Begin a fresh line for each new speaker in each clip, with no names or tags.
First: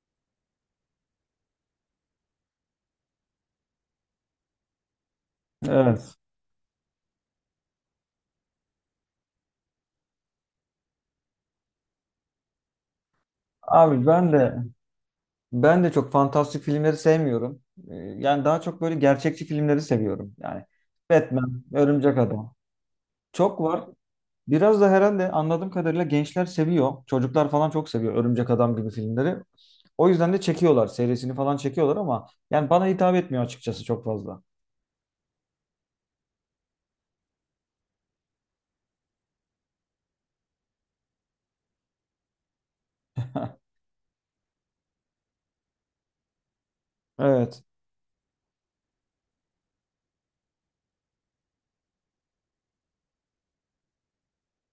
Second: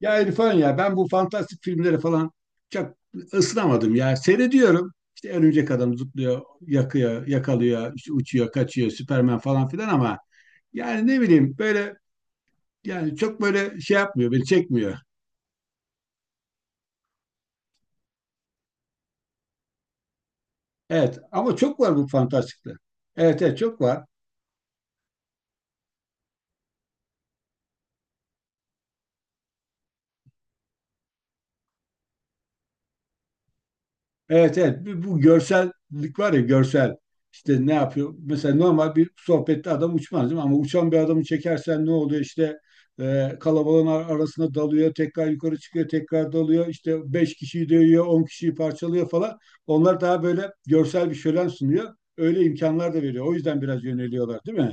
Ya İrfan ya ben bu fantastik filmleri falan çok ısınamadım ya. Seyrediyorum. İşte örümcek adam
Evet.
zıplıyor, yakıyor, yakalıyor, işte uçuyor, kaçıyor, Süperman falan filan ama yani ne bileyim böyle yani çok böyle şey
Abi
yapmıyor,
ben
beni
de
çekmiyor.
ben de çok fantastik filmleri sevmiyorum. Yani daha çok böyle gerçekçi filmleri seviyorum. Yani
Evet ama
Batman,
çok var bu
Örümcek Adam.
fantastikler. Evet, evet,
Çok
çok
var.
var.
Biraz da herhalde anladığım kadarıyla gençler seviyor. Çocuklar falan çok seviyor Örümcek Adam gibi filmleri. O yüzden de çekiyorlar. Serisini falan çekiyorlar ama yani bana hitap etmiyor açıkçası çok fazla.
Evet, evet, bu görsellik var ya görsel işte ne yapıyor mesela normal bir sohbette adam uçmaz değil mi ama uçan bir adamı çekersen ne oluyor işte kalabalığın arasına dalıyor tekrar yukarı çıkıyor tekrar dalıyor işte beş
Evet.
kişiyi dövüyor 10 kişiyi parçalıyor falan onlar daha böyle görsel bir şölen sunuyor öyle imkanlar da veriyor o yüzden biraz yöneliyorlar değil mi?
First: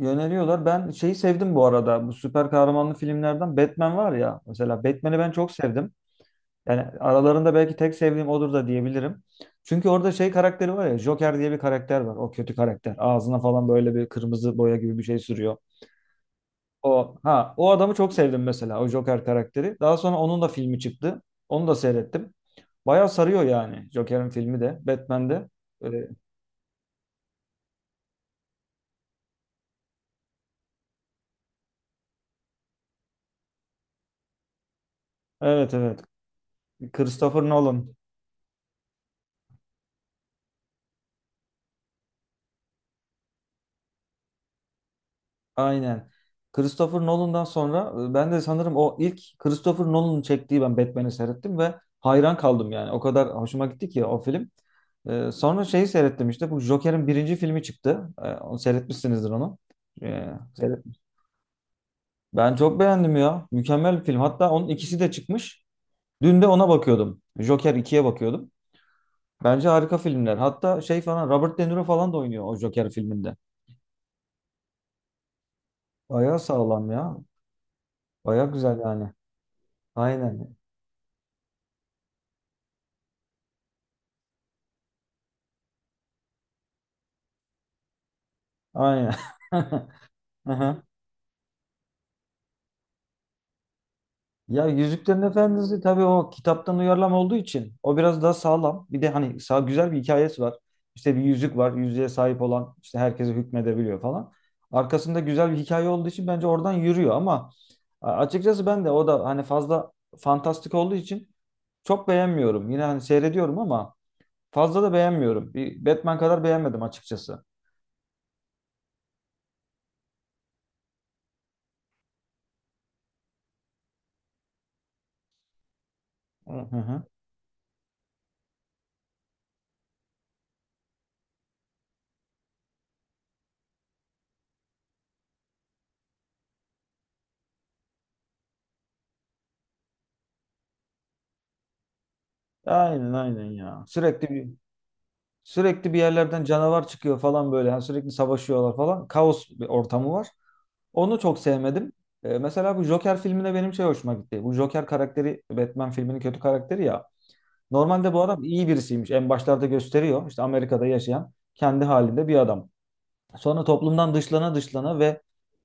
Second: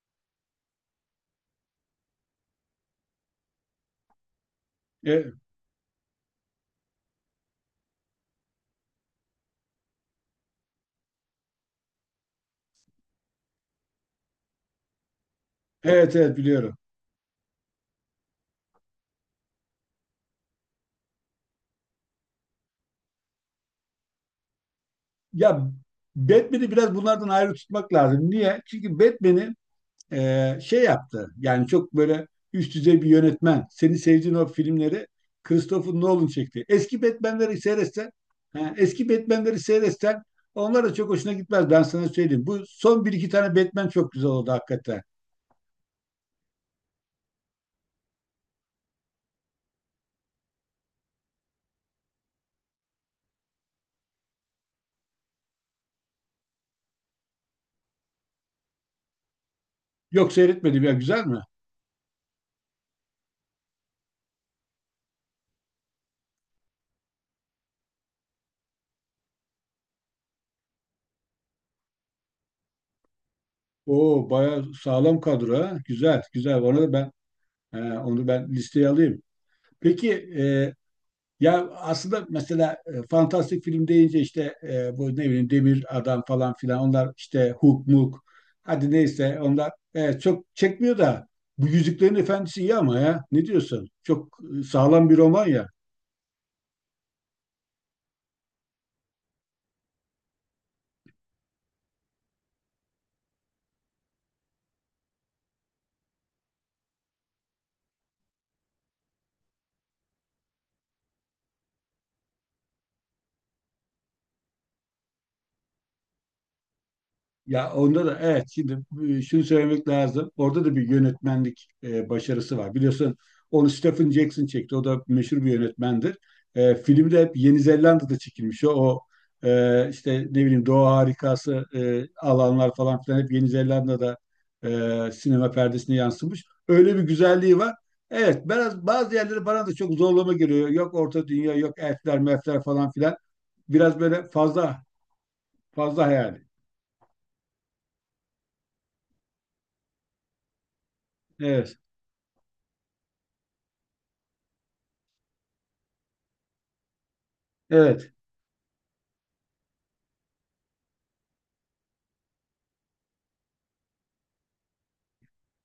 Yöneliyorlar. Ben şeyi sevdim bu arada. Bu süper kahramanlı filmlerden Batman var ya. Mesela Batman'i ben
E,
çok sevdim. Yani aralarında belki tek sevdiğim odur da diyebilirim. Çünkü orada şey karakteri var ya Joker diye bir karakter var. O kötü karakter. Ağzına falan böyle bir kırmızı boya gibi bir şey sürüyor.
evet, evet, biliyorum.
O adamı çok sevdim mesela o Joker karakteri. Daha sonra onun da filmi çıktı. Onu da seyrettim. Bayağı sarıyor yani Joker'in filmi de Batman'de.
Ya
Ee,
Batman'i biraz bunlardan ayrı tutmak lazım. Niye? Çünkü Batman'i şey yaptı. Yani çok böyle üst düzey bir yönetmen. Seni sevdiğin o filmleri
Evet
Christopher
evet.
Nolan çekti.
Christopher Nolan.
Eski Batman'leri seyretsen onlar da çok hoşuna gitmez. Ben sana söyleyeyim. Bu son bir iki tane Batman çok güzel oldu hakikaten.
Aynen. Christopher Nolan'dan sonra ben de sanırım o ilk Christopher Nolan'ın çektiği ben Batman'i seyrettim ve hayran kaldım yani. O kadar hoşuma gitti ki o film. E, sonra şeyi seyrettim işte bu Joker'in birinci filmi çıktı. E, onu seyretmişsinizdir onu. E,
Yok, seyretmedim ya,
seyret-
güzel mi?
Ben çok beğendim ya. Mükemmel bir film. Hatta onun ikisi de çıkmış. Dün de ona bakıyordum. Joker ikiye bakıyordum. Bence harika filmler. Hatta şey falan Robert De Niro falan da oynuyor o Joker filminde.
Oo, bayağı sağlam kadro ha. Güzel,
Bayağı
güzel.
sağlam ya.
Onu ben
Bayağı güzel
listeye
yani.
alayım. Peki
Aynen.
e, Ya aslında mesela fantastik film deyince işte bu ne bileyim Demir Adam falan filan onlar işte Hook Mook hadi
Aynen.
neyse onlar çok
Aha.
çekmiyor da bu Yüzüklerin Efendisi iyi ama ya ne diyorsun? Çok
Ya
sağlam bir
Yüzüklerin
roman ya.
Efendisi tabii o kitaptan uyarlama olduğu için o biraz daha sağlam. Bir de hani sağ güzel bir hikayesi var. İşte bir yüzük var. Yüzüğe sahip olan işte herkese hükmedebiliyor falan. Arkasında güzel bir hikaye olduğu için bence oradan yürüyor ama açıkçası ben de o da hani fazla fantastik olduğu için çok beğenmiyorum. Yine hani seyrediyorum ama fazla da beğenmiyorum. Bir Batman kadar beğenmedim açıkçası.
Ya onda da evet şimdi şunu söylemek lazım. Orada da bir yönetmenlik başarısı var. Biliyorsun onu Stephen Jackson çekti. O da meşhur bir yönetmendir.
Hı hı.
Film de hep Yeni Zelanda'da çekilmiş. İşte ne bileyim doğa harikası alanlar falan filan hep Yeni Zelanda'da sinema perdesine yansımış. Öyle bir güzelliği var. Evet, biraz bazı yerleri bana da çok zorlama geliyor. Yok Orta Dünya, yok elfler, mefler falan
Aynen
filan.
aynen ya.
Biraz böyle
Sürekli bir
fazla
Sürekli bir
hayali.
yerlerden canavar çıkıyor falan böyle. Yani sürekli savaşıyorlar falan. Kaos bir ortamı var. Onu çok
Evet.
sevmedim. Mesela bu Joker filmine benim şey hoşuma gitti. Bu Joker karakteri Batman filminin kötü karakteri ya.
Evet.
Normalde bu adam iyi birisiymiş. En başlarda gösteriyor. İşte Amerika'da yaşayan kendi halinde bir adam. Sonra toplumdan dışlana dışlana ve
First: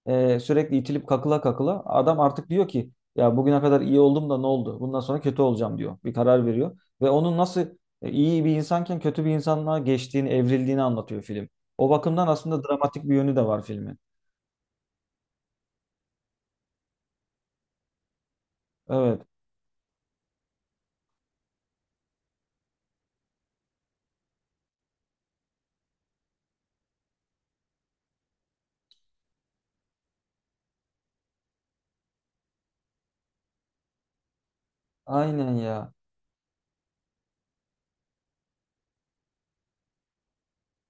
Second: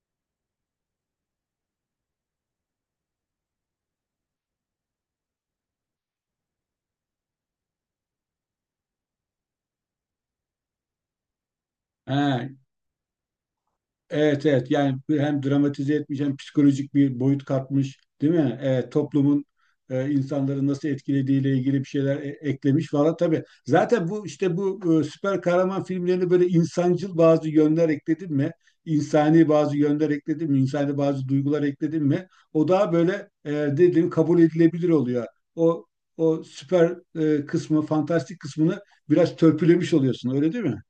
sürekli itilip kakıla kakıla adam artık diyor ki ya bugüne kadar iyi oldum da ne oldu? Bundan sonra kötü olacağım diyor. Bir karar veriyor. Ve onun nasıl iyi bir insanken kötü bir insanlığa geçtiğini, evrildiğini anlatıyor film. O bakımdan
Ha,
aslında dramatik bir yönü de var filmin.
evet, evet, yani hem dramatize etmiş hem psikolojik bir boyut katmış değil mi? Evet,
Evet.
toplumun insanları nasıl etkilediğiyle ilgili bir şeyler eklemiş falan tabii. Zaten bu işte bu süper kahraman filmlerine böyle insancıl bazı yönler ekledin mi? İnsani bazı yönler ekledin mi? İnsani bazı duygular ekledin mi? O daha böyle dediğim kabul edilebilir oluyor.
Aynen
O
ya.
o süper kısmı, fantastik kısmını biraz törpülemiş oluyorsun öyle değil mi?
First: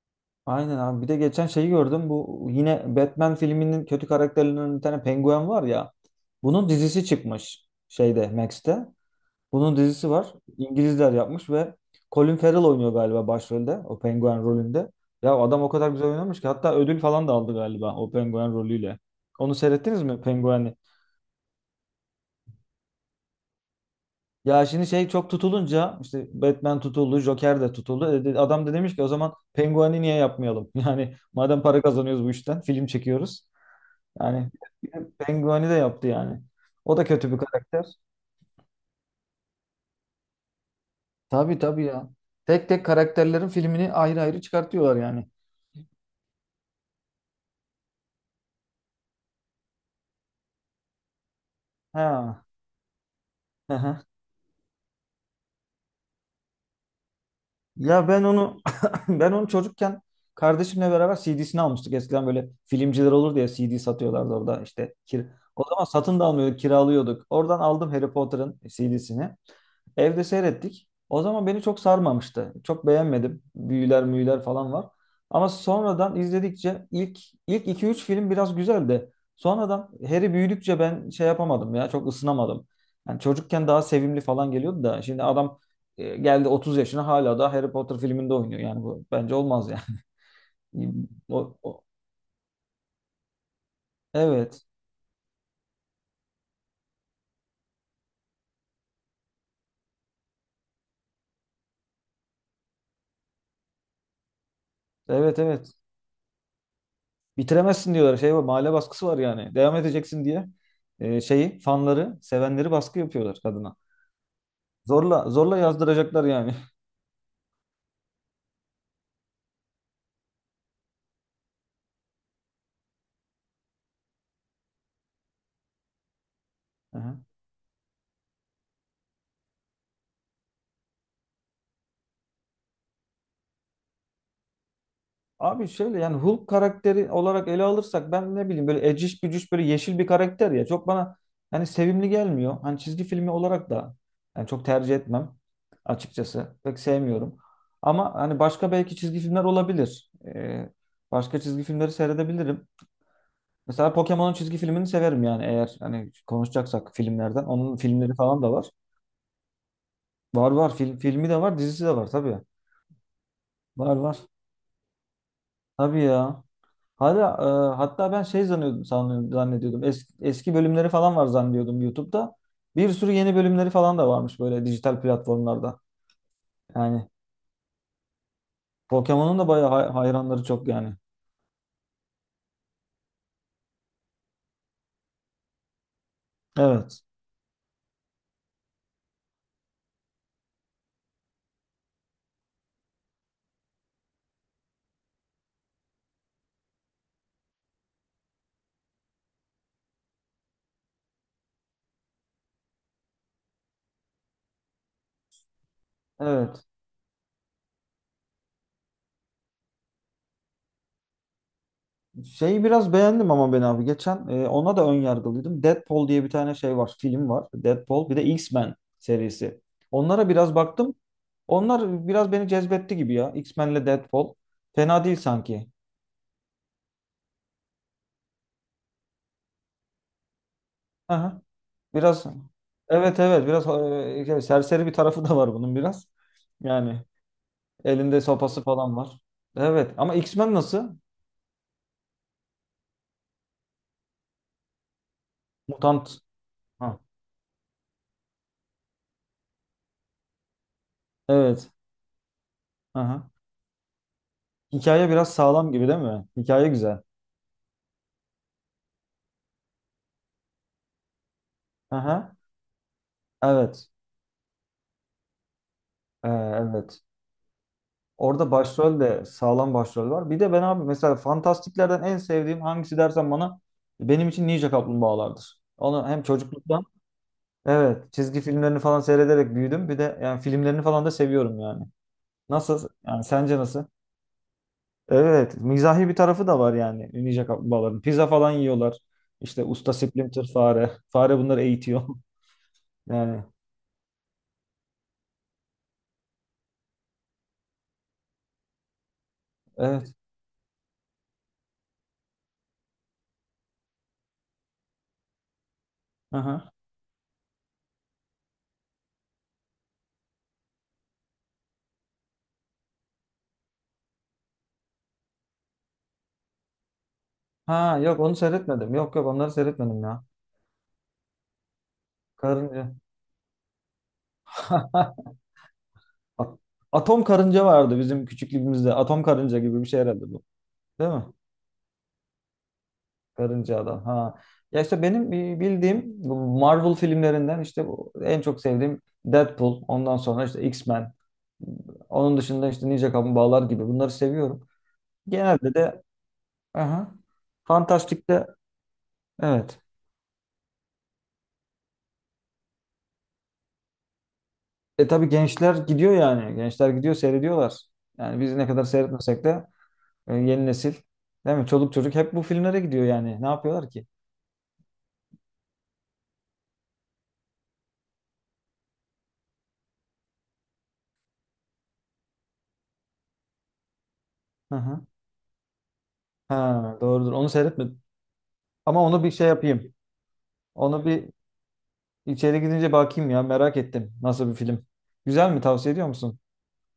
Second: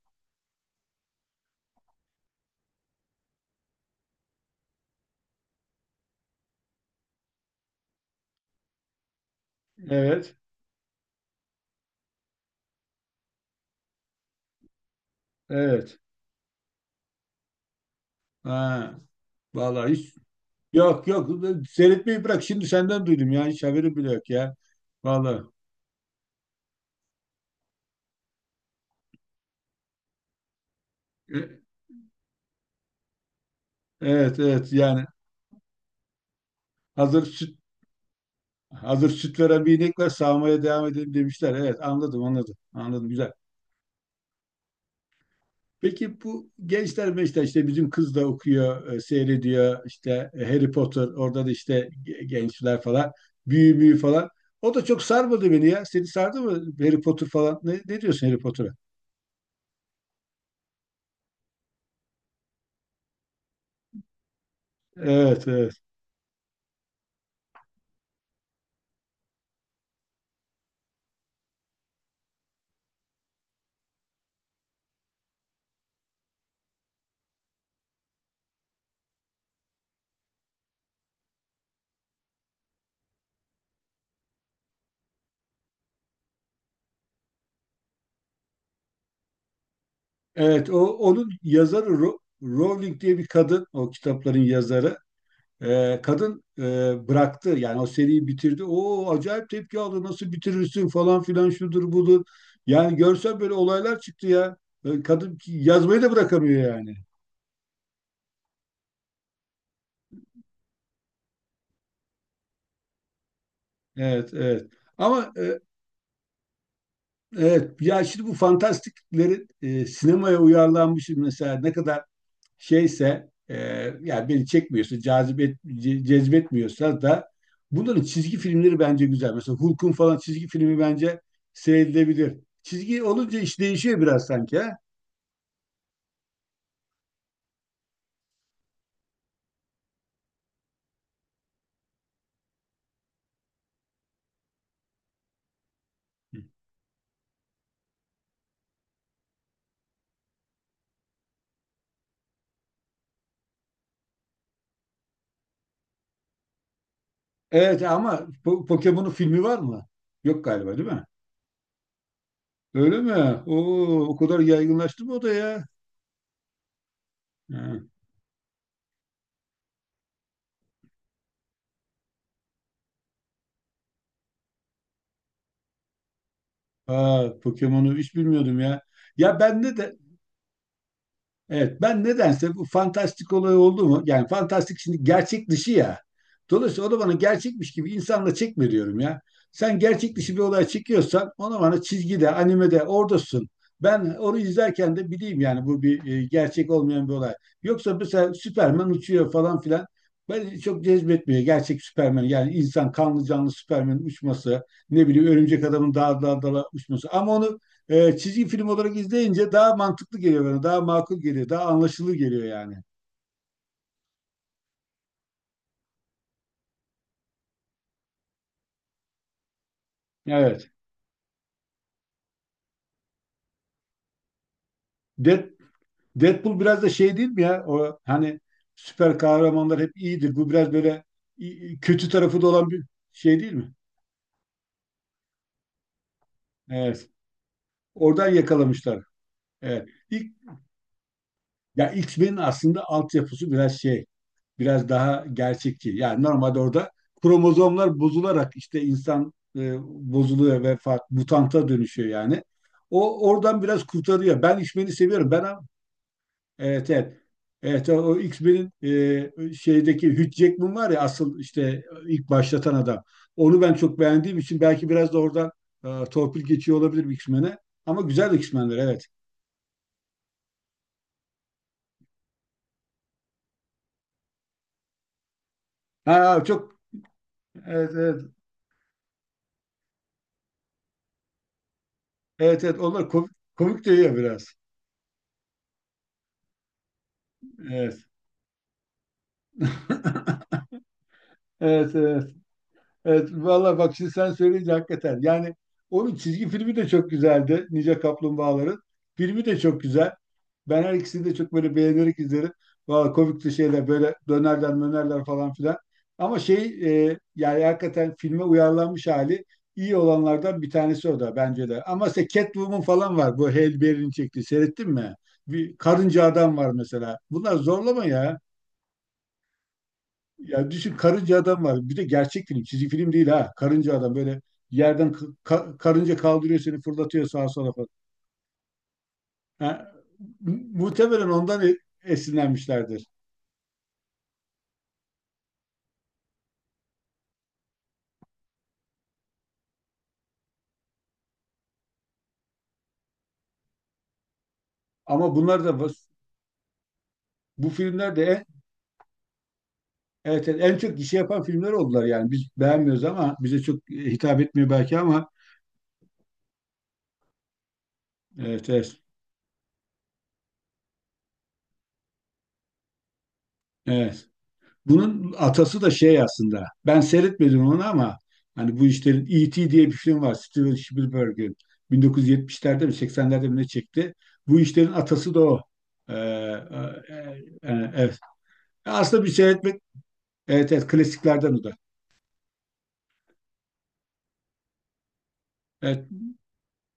Aynen abi. Bir de geçen şeyi gördüm. Bu yine Batman filminin kötü karakterlerinden bir tane penguen var ya. Bunun dizisi çıkmış şeyde Max'te. Bunun dizisi var.
Evet,
İngilizler yapmış ve Colin Farrell oynuyor galiba başrolde. O penguen rolünde. Ya adam o kadar
evet.
güzel oynamış ki hatta ödül falan da aldı galiba o penguen
Ha.
rolüyle. Onu
Vallahi
seyrettiniz
hiç,
mi pengueni?
yok, yok, seyretmeyi bırak. Şimdi senden duydum ya. Hiç haberim bile yok ya.
Ya şimdi şey çok
Vallahi
tutulunca işte Batman tutuldu, Joker de tutuldu. Adam da demiş ki o zaman pengueni niye yapmayalım? Yani madem
E,
para kazanıyoruz bu işten film çekiyoruz.
evet,
Yani
evet, yani
pengueni de yaptı yani. O da
hazır
kötü bir
süt
karakter.
hazır süt veren bir inek var, sağmaya devam edelim demişler.
Tabii
Evet,
tabii ya.
anladım, anladım.
Tek tek
Anladım, güzel.
karakterlerin filmini ayrı ayrı çıkartıyorlar yani.
Peki bu gençler meşte işte bizim kız da okuyor, seyrediyor işte Harry Potter, orada da işte
Ha.
gençler falan büyü büyü
Aha.
falan. O da çok sarmadı beni ya. Seni sardı mı Harry Potter falan? Ne
Ya ben
diyorsun Harry
onu
Potter'a?
ben onu çocukken kardeşimle beraber CD'sini almıştık. Eskiden böyle filmciler olurdu ya CD satıyorlardı orada işte. Kir-
Evet,
O
evet.
zaman satın da almıyorduk, kiralıyorduk. Oradan aldım Harry Potter'ın CD'sini. Evde seyrettik. O zaman beni çok sarmamıştı. Çok beğenmedim. Büyüler müyüler falan var. Ama sonradan izledikçe ilk ilk iki üç film biraz güzeldi. Sonradan Harry büyüdükçe ben şey yapamadım ya çok ısınamadım. Yani çocukken daha sevimli falan geliyordu da şimdi adam geldi 30 yaşına hala da Harry Potter filminde oynuyor. Yani bu bence olmaz yani.
Evet, o onun
O, o-
yazarı Rowling diye bir kadın, o kitapların
evet.
yazarı. Kadın bıraktı, yani o seriyi bitirdi. O acayip tepki aldı, nasıl bitirirsin falan filan şudur budur. Yani görsen böyle olaylar çıktı ya. Kadın
Evet evet.
yazmayı da bırakamıyor yani.
Bitiremezsin diyorlar. Şey var, mahalle baskısı var yani. Devam edeceksin diye şeyi fanları, sevenleri baskı yapıyorlar kadına.
Evet, evet.
Zorla
Ama
zorla yazdıracaklar yani.
evet, ya şimdi bu fantastiklerin sinemaya uyarlanmış mesela ne kadar şeyse yani beni çekmiyorsa, cazibet,
Hı
cezbetmiyorsa
hı.
da bunların çizgi filmleri bence güzel. Mesela Hulk'un falan çizgi filmi bence seyredilebilir. Çizgi olunca iş değişiyor biraz sanki, ha?
Abi şöyle yani Hulk karakteri olarak ele alırsak ben ne bileyim böyle eciş bücüş böyle yeşil bir karakter ya. Çok bana hani sevimli gelmiyor. Hani çizgi filmi olarak da yani çok tercih etmem açıkçası. Pek sevmiyorum. Ama hani başka belki çizgi filmler olabilir. Başka çizgi filmleri seyredebilirim. Mesela Pokemon'un çizgi filmini severim yani eğer hani konuşacaksak filmlerden. Onun
Evet
filmleri
ama
falan da var.
Pokemon'un filmi var mı? Yok
Var var
galiba, değil
film,
mi?
filmi de var dizisi de var tabii.
Öyle mi?
Var
Oo, o
var.
kadar yaygınlaştı mı o da ya?
Tabii ya. Hala,
Ha.
hatta ben şey zannediyordum, zannediyordum. Eski, eski bölümleri falan var zannediyordum YouTube'da. Bir sürü yeni bölümleri falan da varmış böyle dijital platformlarda. Yani
Aa, Pokemon'u hiç bilmiyordum ya.
Pokemon'un
Ya
da bayağı
bende de.
hayranları çok yani.
Evet, ben nedense bu fantastik olay oldu mu? Yani fantastik şimdi gerçek dışı ya. Dolayısıyla o da
Evet.
bana gerçekmiş gibi insanla çekme diyorum ya. Sen gerçek dışı bir olay çekiyorsan ona bana çizgide, animede oradasın. Ben onu izlerken de bileyim yani bu bir gerçek olmayan bir olay. Yoksa mesela Süperman uçuyor falan filan. Ben çok cezbetmiyor gerçek Süperman. Yani insan kanlı canlı Süperman'in uçması, ne bileyim örümcek adamın dağ dağ dala
Evet.
uçması. Ama onu çizgi film olarak izleyince daha mantıklı geliyor bana. Daha makul geliyor. Daha anlaşılır geliyor
Şeyi
yani.
biraz beğendim ama ben abi geçen ona da ön yargılıydım. Deadpool diye bir tane şey var, film var. Deadpool bir de X-Men serisi. Onlara biraz
Evet.
baktım. Onlar biraz beni cezbetti gibi ya. X-Men'le Deadpool. Fena değil
Dead,
sanki.
Deadpool biraz da şey değil mi ya? O hani süper kahramanlar hep iyidir. Bu biraz böyle kötü
Biraz
tarafı da olan bir
evet
şey
evet
değil
biraz
mi?
yani serseri bir tarafı da var bunun biraz. Yani
Evet.
elinde
Oradan
sopası falan
yakalamışlar.
var.
Evet.
Evet ama X-Men nasıl?
Ya X-Men'in aslında altyapısı biraz şey, biraz daha gerçekçi.
Mutant.
Yani normalde orada
Ha.
kromozomlar bozularak işte insan bozuluyor ve farklı mutanta
Evet.
dönüşüyor yani. O
Aha.
oradan biraz kurtarıyor. Ben X-Men'i
Hikaye
seviyorum.
biraz sağlam gibi değil mi? Hikaye
Evet,
güzel.
evet. Evet o X-Men'in şeydeki Hugh Jackman var ya asıl işte ilk
Aha.
başlatan adam. Onu ben
Evet.
çok beğendiğim için belki biraz da oradan torpil geçiyor
Evet.
olabilir X-Men'e. Ama güzel
Orada
X-Men'ler,
başrol
evet.
de sağlam başrol var. Bir de ben abi mesela fantastiklerden en sevdiğim hangisi dersen bana benim için Ninja Kaplumbağalardır. Onu hem
Ha, çok,
çocukluktan
evet,
evet
evet.
çizgi filmlerini falan seyrederek büyüdüm. Bir de yani filmlerini falan da seviyorum yani.
Evet, evet,
Nasıl?
onlar
Yani
komik,
sence nasıl?
komik de ya biraz.
Evet, mizahi bir tarafı da var yani ninja kaplumbağaların.
Evet.
Pizza falan yiyorlar. İşte usta Splinter fare. Fare bunları
Evet,
eğitiyor.
evet. Evet,
Yani
valla bak şimdi sen söyleyince hakikaten. Yani onun çizgi filmi de çok güzeldi. Ninja Kaplumbağaların. Filmi de çok güzel.
evet.
Ben her ikisini de çok böyle beğenerek izlerim. Valla komikti şeyler, böyle dönerler mönerler falan filan. Ama şey
Aha.
yani hakikaten filme uyarlanmış hali iyi olanlardan bir tanesi o da bence de. Ama işte Catwoman falan var. Bu Halle Berry'nin çektiği. Seyrettin mi? Bir karınca adam var mesela. Bunlar
Ha
zorlama
yok onu
ya.
seyretmedim. Yok yok onları seyretmedim ya.
Ya düşün, karınca adam var. Bir de gerçek film. Çizgi
Karınca.
film değil ha. Karınca adam böyle yerden karınca
At-
kaldırıyor, seni
Atom
fırlatıyor sağa
karınca
sola falan.
vardı bizim küçüklüğümüzde. Atom karınca gibi bir
Ha,
şey herhalde bu. Değil mi?
muhtemelen ondan esinlenmişlerdir.
Karınca Adam. Ha. Ya işte benim bildiğim bu Marvel filmlerinden işte bu en çok sevdiğim Deadpool. Ondan sonra işte X-Men. Onun dışında işte Ninja Kaplumbağalar gibi bunları seviyorum.
Ama bunlar
Genelde
da
de aha,
bu filmler de
Fantastik'te evet.
evet, evet, en çok gişe yapan filmler oldular yani. Biz beğenmiyoruz ama bize çok hitap etmiyor belki
E
ama
tabii gençler gidiyor yani. Gençler gidiyor seyrediyorlar. Yani biz ne
evet,
kadar
evet.
seyretmesek de yeni nesil değil mi? Çoluk çocuk hep bu filmlere gidiyor yani. Ne yapıyorlar ki?
Evet. Bunun atası da şey aslında. Ben seyretmedim onu ama hani bu işlerin E.T. diye bir film var. Steven Spielberg'in 1970'lerde mi 80'lerde mi ne çekti. Bu
Hı
işlerin
hı.
atası da o. Ee, e,
Ha, doğrudur.
e,
Onu seyretmedim.
evet.
Ama
Aslında
onu
bir
bir şey
seyretmek
yapayım.
evet, evet,
Onu bir
klasiklerden o da.
İçeri gidince bakayım ya merak ettim. Nasıl bir film? Güzel mi? Tavsiye
Evet.
ediyor musun?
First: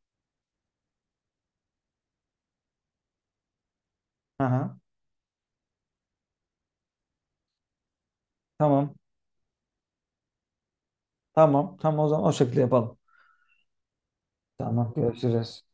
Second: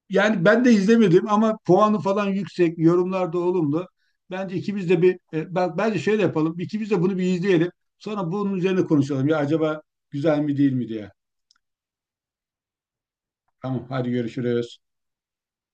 Yani ben de izlemedim ama puanı falan yüksek, yorumlar da olumlu. Bence
Aha,
ikimiz de bence şöyle yapalım. İkimiz de bunu bir izleyelim. Sonra bunun üzerine
tamam.
konuşalım. Ya acaba güzel mi değil mi diye.
Tamam. Tamam o zaman o şekilde yapalım.
Tamam, hadi görüşürüz.
Tamam görüşürüz.